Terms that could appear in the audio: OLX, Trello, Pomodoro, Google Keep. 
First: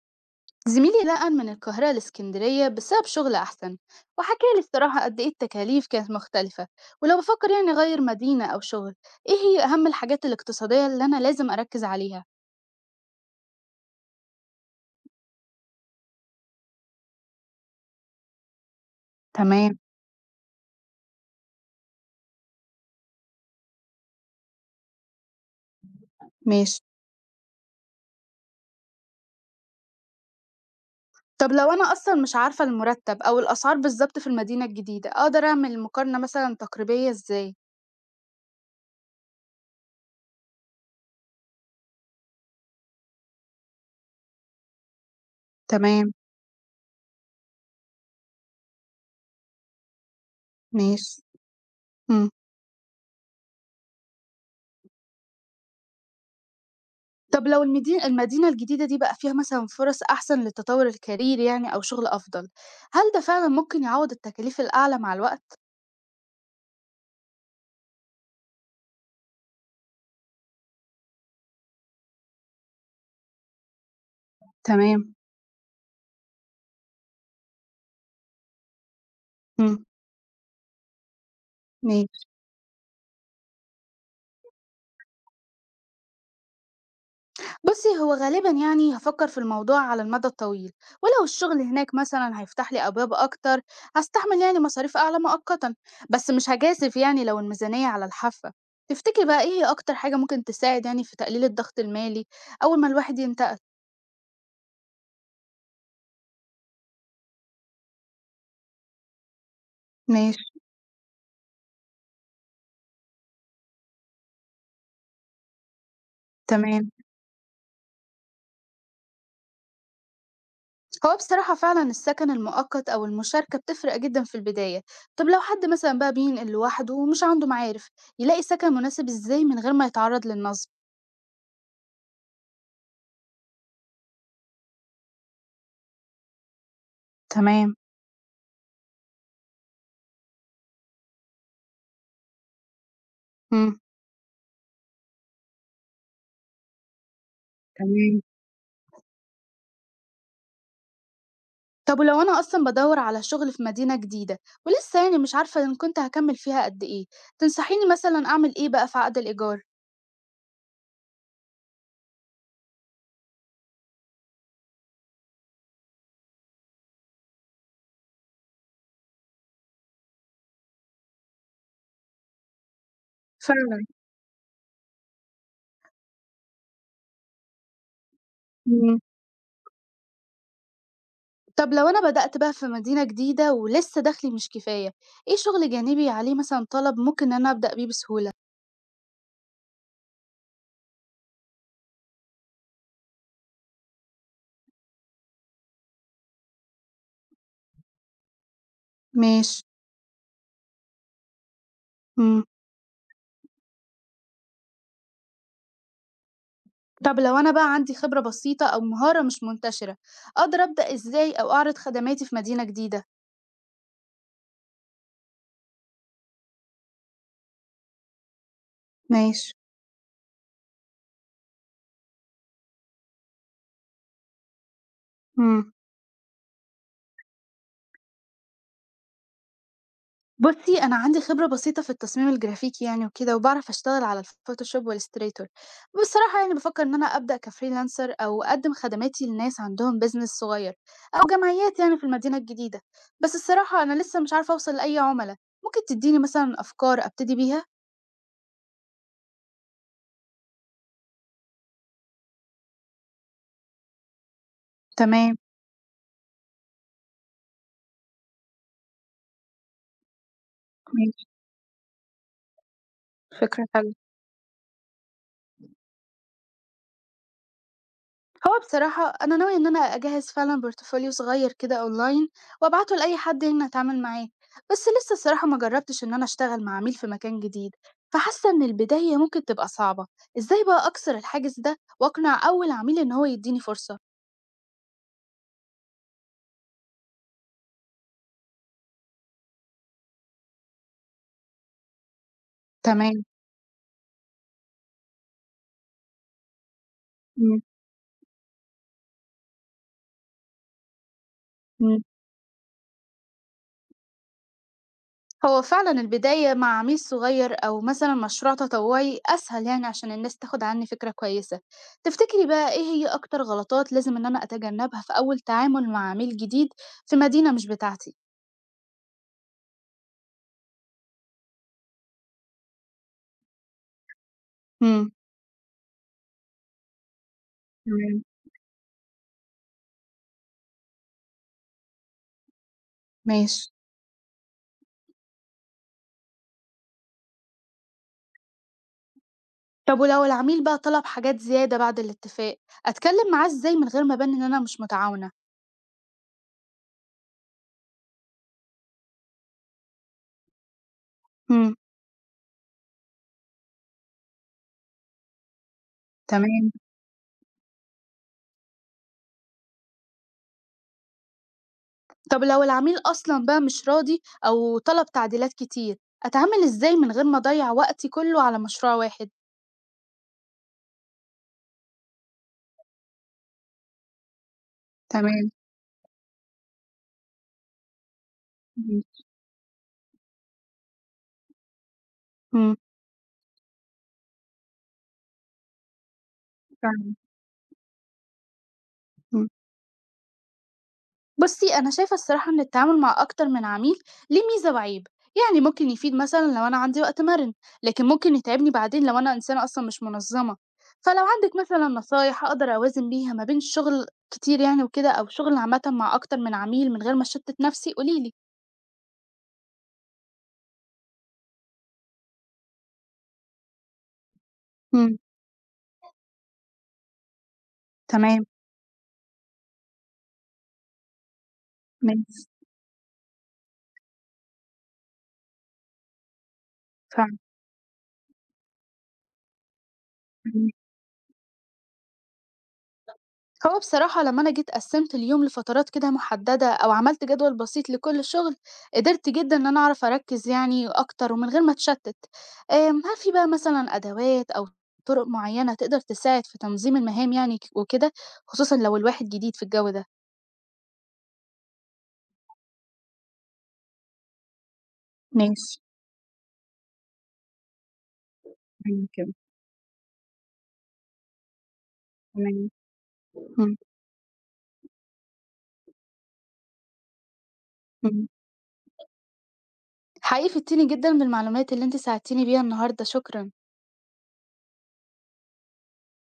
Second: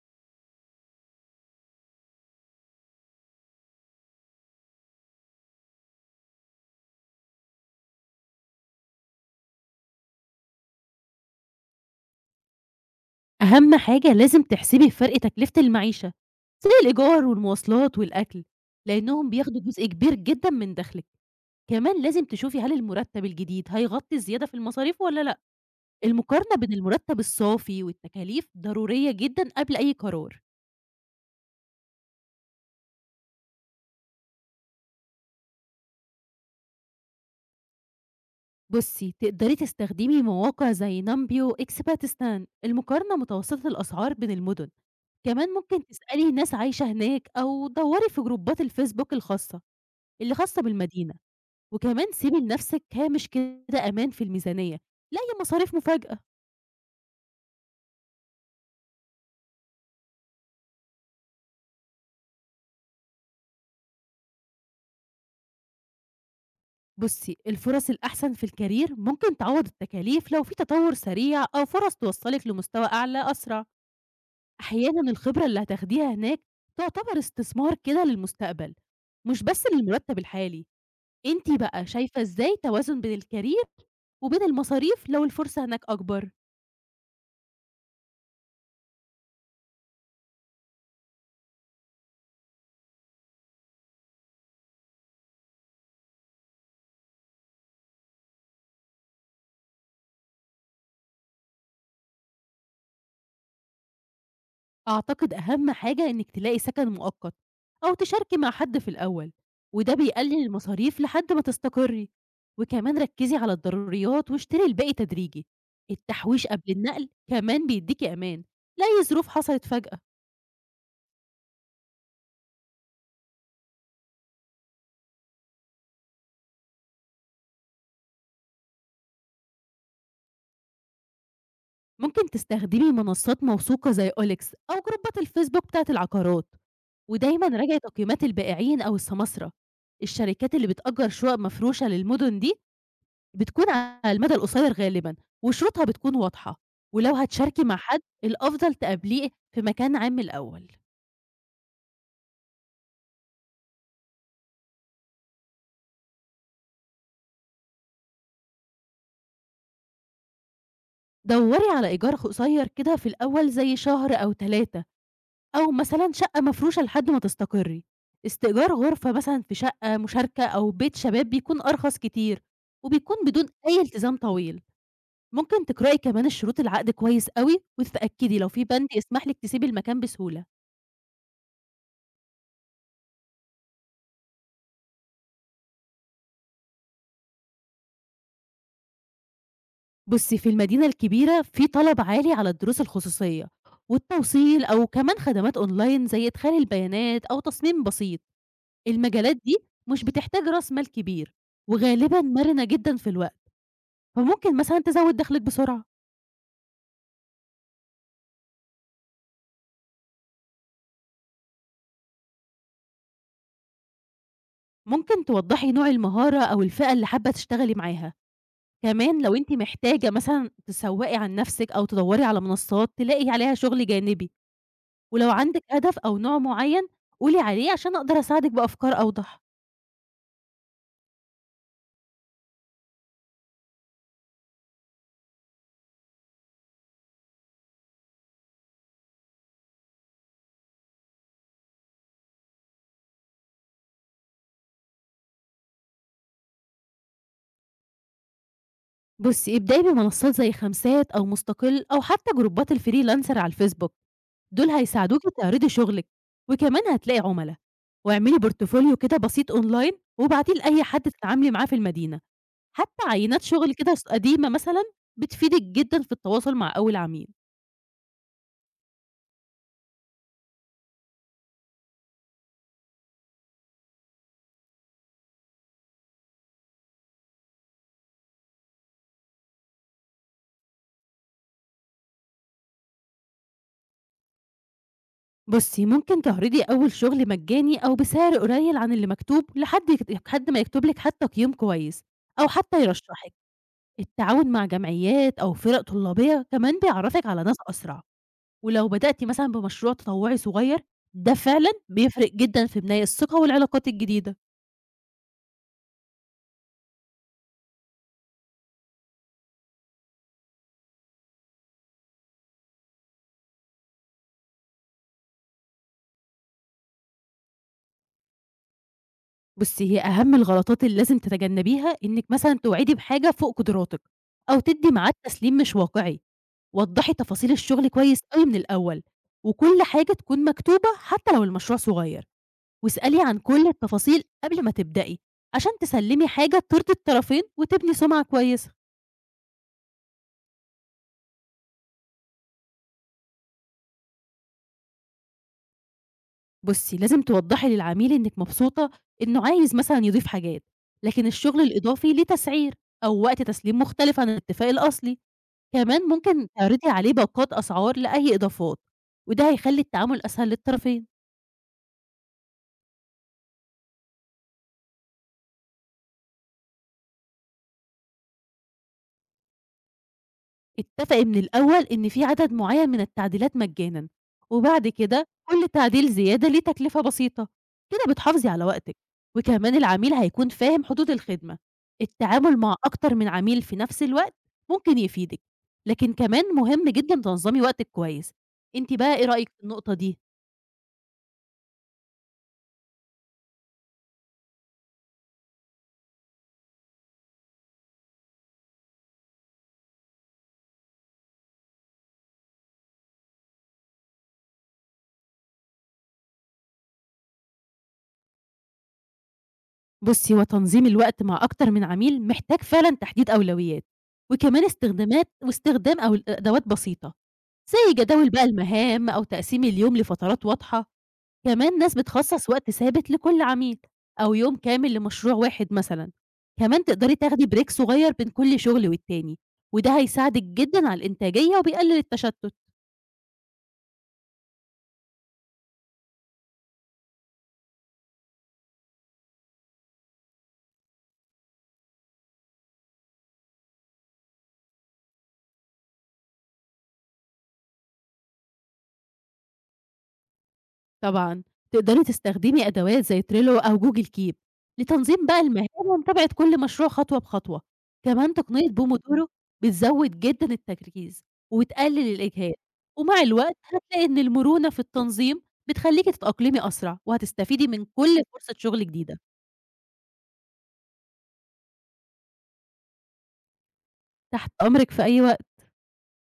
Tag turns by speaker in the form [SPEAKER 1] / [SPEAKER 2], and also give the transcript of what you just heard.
[SPEAKER 1] زميلي نقل من القاهرة لإسكندرية بسبب شغل أحسن، وحكى لي الصراحة قد إيه التكاليف كانت مختلفة، ولو بفكر يعني أغير مدينة أو شغل، إيه هي أهم الحاجات الاقتصادية اللي أنا لازم أركز عليها؟
[SPEAKER 2] أهم حاجة لازم تحسبي فرق تكلفة المعيشة، زي الإيجار والمواصلات والأكل، لأنهم بياخدوا
[SPEAKER 1] تمام.
[SPEAKER 2] جزء كبير جدًا من دخلِك، كمان لازم تشوفي هل المرتب الجديد هيغطي الزيادة في المصاريف والّا لأ، المقارنة بين
[SPEAKER 1] ماشي.
[SPEAKER 2] المرتب الصافي والتكاليف ضرورية جدًا قبل أي قرار.
[SPEAKER 1] طب لو أنا أصلا مش عارفة المرتب أو الأسعار بالظبط في المدينة الجديدة، أقدر أعمل مقارنة مثلا تقريبية إزاي؟
[SPEAKER 2] بُصي، تقدري تستخدمي مواقع زي نامبيو وإكسباتستان المقارنة متوسطة الأسعار بين المدن، كمان ممكن
[SPEAKER 1] تمام.
[SPEAKER 2] تسألي ناس عايشة هناك أو دوري في جروبات الفيسبوك الخاصة، اللي خاصة بالمدينة.
[SPEAKER 1] ماشي.
[SPEAKER 2] وكمان
[SPEAKER 1] مم.
[SPEAKER 2] سيبي لنفسِك هامش كده أمان في الميزانية، لا هي مصاريف مفاجأة.
[SPEAKER 1] طب لو المدينة الجديدة دي بقى فيها مثلا فرص أحسن للتطور الكارير يعني أو شغل أفضل، هل ده فعلا ممكن يعوض التكاليف الأعلى مع الوقت؟
[SPEAKER 2] بُصّي، الفرص الأحسن في الكارير ممكن تعوّض التكاليف لو في تطوّر سريع أو فرص توصّلِك لمستوى أعلى أسرع. أحيانًا
[SPEAKER 1] تمام،
[SPEAKER 2] الخبرة اللي هتاخديها هناك تعتبر استثمار كده للمستقبل، مش بس
[SPEAKER 1] إمم،
[SPEAKER 2] للمرتّب الحالي. أنتِ بقى شايفة
[SPEAKER 1] ماشي.
[SPEAKER 2] إزاي توازن بين الكارير وبين المصاريف لو الفرصة هناك أكبر؟
[SPEAKER 1] بُصّي، هو غالبًا يعني هافكّر في الموضوع على المدى الطويل، ولو الشغل هناك مثلًا هيفتح لي أبواب أكتر، هاستحمل يعني مصاريف أعلى مؤقتًا، بس مش هاجازف يعني لو الميزانية على الحافة. تفتكري بقى إيه هي أكتر حاجة ممكن تساعد يعني في تقليل الضغط المالي أول ما الواحد ينتقل؟
[SPEAKER 2] أعتقد أهم حاجة إنِّك تلاقي سكن مؤقت أو تشاركي مع حد في الأول، وده بيقلل
[SPEAKER 1] ماشي،
[SPEAKER 2] المصاريف لحد ما تستقري، وكمان ركّزي على الضروريات واشتري الباقي تدريجي، التحويش قبل
[SPEAKER 1] تمام.
[SPEAKER 2] النقل كمان بيدّيكِ أمان، لأي ظروف حصلت فجأة،
[SPEAKER 1] هو بصراحة فعلًا السكن المؤقت أو المشاركة بتفرق جدًا في البداية. طب لو حد مثلًا بقى بينقل لوحده ومش عنده معارف، يلاقي سكن مناسب إزاي من غير ما يتعرّض للنصب؟
[SPEAKER 2] ممكن تستخدمي منصات موثوقة زي OLX أو جروبات الفيسبوك بتاعة العقارات، ودايمًا
[SPEAKER 1] تمام.
[SPEAKER 2] راجعي تقييمات البائعين أو السماسرة، الشركات اللي بتأجر شقق مفروشة للمدن دي بتكون
[SPEAKER 1] إمم.
[SPEAKER 2] على المدى القصير غالبًا، وشروطها بتكون واضحة، ولو هتشاركي مع حد
[SPEAKER 1] تمام.
[SPEAKER 2] الأفضل تقابليه في مكان عام الأول،
[SPEAKER 1] طب ولو أنا أصلًا بادوّر على شغل في مدينة جديدة ولسه يعني مش عارفة إن كنت هاكمّل فيها قد إيه، تنصحيني مثلًا أعمل إيه بقى في عقد الإيجار؟
[SPEAKER 2] دوري على إيجار قصير كده في الأول زي شهر أو 3 أو مثلًا شقة مفروشة لحد ما تستقري، استئجار غرفة مثلًا في شقة مشاركة أو بيت شباب بيكون أرخص كتير، وبيكون بدون أي
[SPEAKER 1] فعلًا،
[SPEAKER 2] التزام طويل، ممكن تقرأي كمان الشروط العقد كويس أوي وتتأكدي لو في بند
[SPEAKER 1] إمم.
[SPEAKER 2] يسمح لِك تسيبي المكان بسهولة.
[SPEAKER 1] طب لو أنا بدأت بقى في مدينة جديدة ولسه دخلي مش كفاية، إيه شغل جانبي عليه مثلًا طلب ممكن إن أنا أبدأ بيه بسهولة؟
[SPEAKER 2] بُصّي، في المدينة الكبيرة في طلب عالي على الدروس الخصوصية، والتوصيل أو كمان خدمات أونلاين زي إدخال البيانات أو تصميم بسيط. المجالات
[SPEAKER 1] ماشي،
[SPEAKER 2] دي مش بتحتاج رأس مال كبير، وغالبًا
[SPEAKER 1] إمم.
[SPEAKER 2] مرنة جدًا في الوقت، فممكن مثلًا تزوّد دخلِك بسرعة.
[SPEAKER 1] طب لو أنا بقى عندي خبرة بسيطة أو مهارة مش منتشرة، أقدر أبدأ إزاي أو أعرض خدماتي في مدينة جديدة؟
[SPEAKER 2] ممكن توضّحي نوع المهارة أو الفئة اللي حابة تشتغلي معاها. كمان لو
[SPEAKER 1] ماشي،
[SPEAKER 2] أنتِ محتاجة مثلًا تسوّقي عن نفسِك أو تدوّري على منصات تلاقي عليها شغل جانبي، ولو عندِك
[SPEAKER 1] إمم.
[SPEAKER 2] هدف أو نوع معيّن قولي عليه عشان أقدر أساعدِك بأفكار أوضح.
[SPEAKER 1] بُصّي، أنا عندي خبرة بسيطة في التصميم الجرافيكي يعني وكده، وباعرف أشتغل على الفوتوشوب والillustrator. بصراحة يعني بافكّر إن أنا أبدأ كfreelancer أو أقدّم خدماتي لناس عندهم business صغير أو جمعيات يعني في المدينة الجديدة، بس الصراحة أنا لسه مش عارفة أوصل لأي عُملا، ممكن تدّيني مثلًا أفكار أبتدي بيها؟
[SPEAKER 2] بُصّي، ابدئي بمنصات زي خمسات أو مستقل أو حتى جروبات الfreelancer على الفيسبوك، دول هيساعدوكِ
[SPEAKER 1] تمام،
[SPEAKER 2] تعرضي شغلِك، وكمان هتلاقي عُملا، واعملي بورتفوليو كده بسيط أونلاين وابعتيه لأي حد
[SPEAKER 1] ماشي،
[SPEAKER 2] تتعاملي معاه في المدينة، حتى عينات
[SPEAKER 1] فكرة
[SPEAKER 2] شغل
[SPEAKER 1] حلوة.
[SPEAKER 2] كده ص قديمة مثلًا بتفيدِك جدًا في التواصل مع أول عميل.
[SPEAKER 1] هو بصراحة أنا ناوية إن أنا أجهّز فعلًا portfolio صغير كده online وأبعته لأي حد هنا أتعامل معاه، بس لسه الصراحة ما جرّبتش إن أنا أشتغل مع عميل في مكان جديد، فحاسة إن البداية ممكن تبقى صعبة، إزاي بقى أكسر الحاجز ده وأقنع أول عميل إن هو يدّيني فرصة؟
[SPEAKER 2] بُصّي، ممكن تعرضي أول شغل مجاني أو بسعر قليل عن اللي مكتوب لحد يك حد ما يكتب لِك حتى قيّم كويس أو حتى
[SPEAKER 1] تمام،
[SPEAKER 2] يرشحِك. التعاون مع جمعيات أو فرق طلابية كمان بيعرّفِك على ناس
[SPEAKER 1] إمم.
[SPEAKER 2] أسرع. ولو بدأتِ مثلًا بمشروع تطوعي صغير، ده فعلًا
[SPEAKER 1] إمم.
[SPEAKER 2] بيفرق جدًا في بناء الثقة والعلاقات الجديدة.
[SPEAKER 1] هو فعلًا البداية مع عميل صغير أو مثلًا مشروع تطوعي أسهل يعني عشان الناس تاخد عني فكرة كويسة، تفتكري بقى إيه هي أكتر غلطات لازم إن أنا أتجنبها في أول تعامل مع عميل جديد في مدينة مش بتاعتي؟
[SPEAKER 2] بُصّي، هي أهم الغلطات اللي لازم تتجنبيها إنِّك مثلًا توعدي بحاجة فوق قدراتِك، أو تدّي
[SPEAKER 1] إمم،
[SPEAKER 2] ميعاد تسليم مش واقعي. وضّحي تفاصيل الشغل كويس
[SPEAKER 1] تمام،
[SPEAKER 2] أوي من الأول، وكل حاجة تكون مكتوبة حتى لو المشروع صغير، واسألي عن
[SPEAKER 1] ماشي.
[SPEAKER 2] كل التفاصيل قبل ما تبدئي، عشان تسلّمي حاجة ترضي الطرفين وتبني سُمعة كويسة.
[SPEAKER 1] طب ولو العميل بقى طلب حاجات زيادة بعد الاتفاق، أتكلم معاه إزاي من غير ما أبان إن أنا مش متعاونة؟
[SPEAKER 2] بُصّي، لازم توضّحي للعميل إنِّك مبسوطة إنه عايز مثلًا يضيف حاجات، لكن الشغل
[SPEAKER 1] إمم،
[SPEAKER 2] الإضافي ليه تسعير أو وقت تسليم مختلف عن الاتفاق الأصلي، كمان ممكن
[SPEAKER 1] تمام.
[SPEAKER 2] تعرضي عليه باقات أسعار لأي إضافات، وده هيخلّي التعامل أسهل للطرفين.
[SPEAKER 1] طب لو العميل أصلًا بقى مش راضي أو طلب تعديلات كتير، أتعامل إزاي من غير ما أضيّع وقتي كله على مشروع واحد؟
[SPEAKER 2] اتفق من الأول إن في عدد معيّن من التعديلات مجانًا، وبعد كده
[SPEAKER 1] تمام،
[SPEAKER 2] كل تعديل زيادة ليه تكلفة بسيطة، كده بتحافظي على وقتِك،
[SPEAKER 1] إمم.
[SPEAKER 2] وكمان العميل هيكون فاهم حدود الخدمة، التعامل
[SPEAKER 1] إمم،
[SPEAKER 2] مع أكتر من عميل في نفس الوقت ممكن يفيدِك، لكن كمان مهم
[SPEAKER 1] فعلًا،
[SPEAKER 2] جدًا تنظّمي وقتِك كويس، أنتِ بقى إيه
[SPEAKER 1] إمم.
[SPEAKER 2] رأيِك في النقطة دي؟
[SPEAKER 1] بُصّي، أنا شايفة الصراحة إن التعامل مع أكتر من عميل ليه ميزة وعيب، يعني ممكن يفيد مثلًا لو أنا عندي وقت مَرِن، لكن ممكن يتعبني بعدين لو أنا إنسانة أصلًا مش منظمة، فلو عندِك مثلًا نصايح أقدر أوازن بيها ما بين الشغل كتير يعني وكده، أو شغل عامةً مع أكتر من عميل من غير ما أشتت نفسي قولي لي؟
[SPEAKER 2] بُصّي، هو تنظيم الوقت مع أكتر من عميل محتاج فعلًا تحديد أولويات، وكمان
[SPEAKER 1] إمم،
[SPEAKER 2] استخدامات واستخدام أو أدوات بسيطة. زي جداول بقى
[SPEAKER 1] تمام،
[SPEAKER 2] المهام أو تقسيم اليوم لفترات واضحة، كمان ناس
[SPEAKER 1] ماشي،
[SPEAKER 2] بتخصص وقت ثابت لكل عميل أو يوم كامل لمشروع واحد مثلًا، كمان تقدري
[SPEAKER 1] فعلًا،
[SPEAKER 2] تاخدي بريك صغير بين كل شغل والتاني، وده هيساعدك
[SPEAKER 1] إمم.
[SPEAKER 2] جدًا على الإنتاجية وبيقلل التشتت.
[SPEAKER 1] هو بصراحة لما أنا جيت قسمت اليوم لفترات كده محددة أو عملت جدول بسيط لكل شغل قدرت جدا إن أنا أعرف أركز يعني أكتر ومن غير ما أتشتت. هل في بقى مثلا أدوات أو طرق معينة تقدر تساعد في تنظيم المهام يعني وكده، خصوصا لو الواحد جديد في الجو ده؟
[SPEAKER 2] طبعًا، تقدري تستخدمي أدوات زي Trello أو Google Keep لتنظيم بقى المهام
[SPEAKER 1] ماشي.
[SPEAKER 2] ومتابعة كل مشروع خطوة بخطوة، كمان تقنية Pomodoro
[SPEAKER 1] ممكن.
[SPEAKER 2] بتزود جدًا التركيز وبتقلل الإجهاد،
[SPEAKER 1] تمام.
[SPEAKER 2] ومع الوقت
[SPEAKER 1] مم.
[SPEAKER 2] هتلاقي إن المرونة في التنظيم بتخلّيكِ تتأقلمي أسرع، وهتستفيدي من كل
[SPEAKER 1] مم.
[SPEAKER 2] فرصة شغل جديدة.
[SPEAKER 1] حقيقي فدتيني جدا بالمعلومات اللي انت ساعدتيني بيها النهاردة، شكرا.
[SPEAKER 2] تحت أمرِك في أي وقت.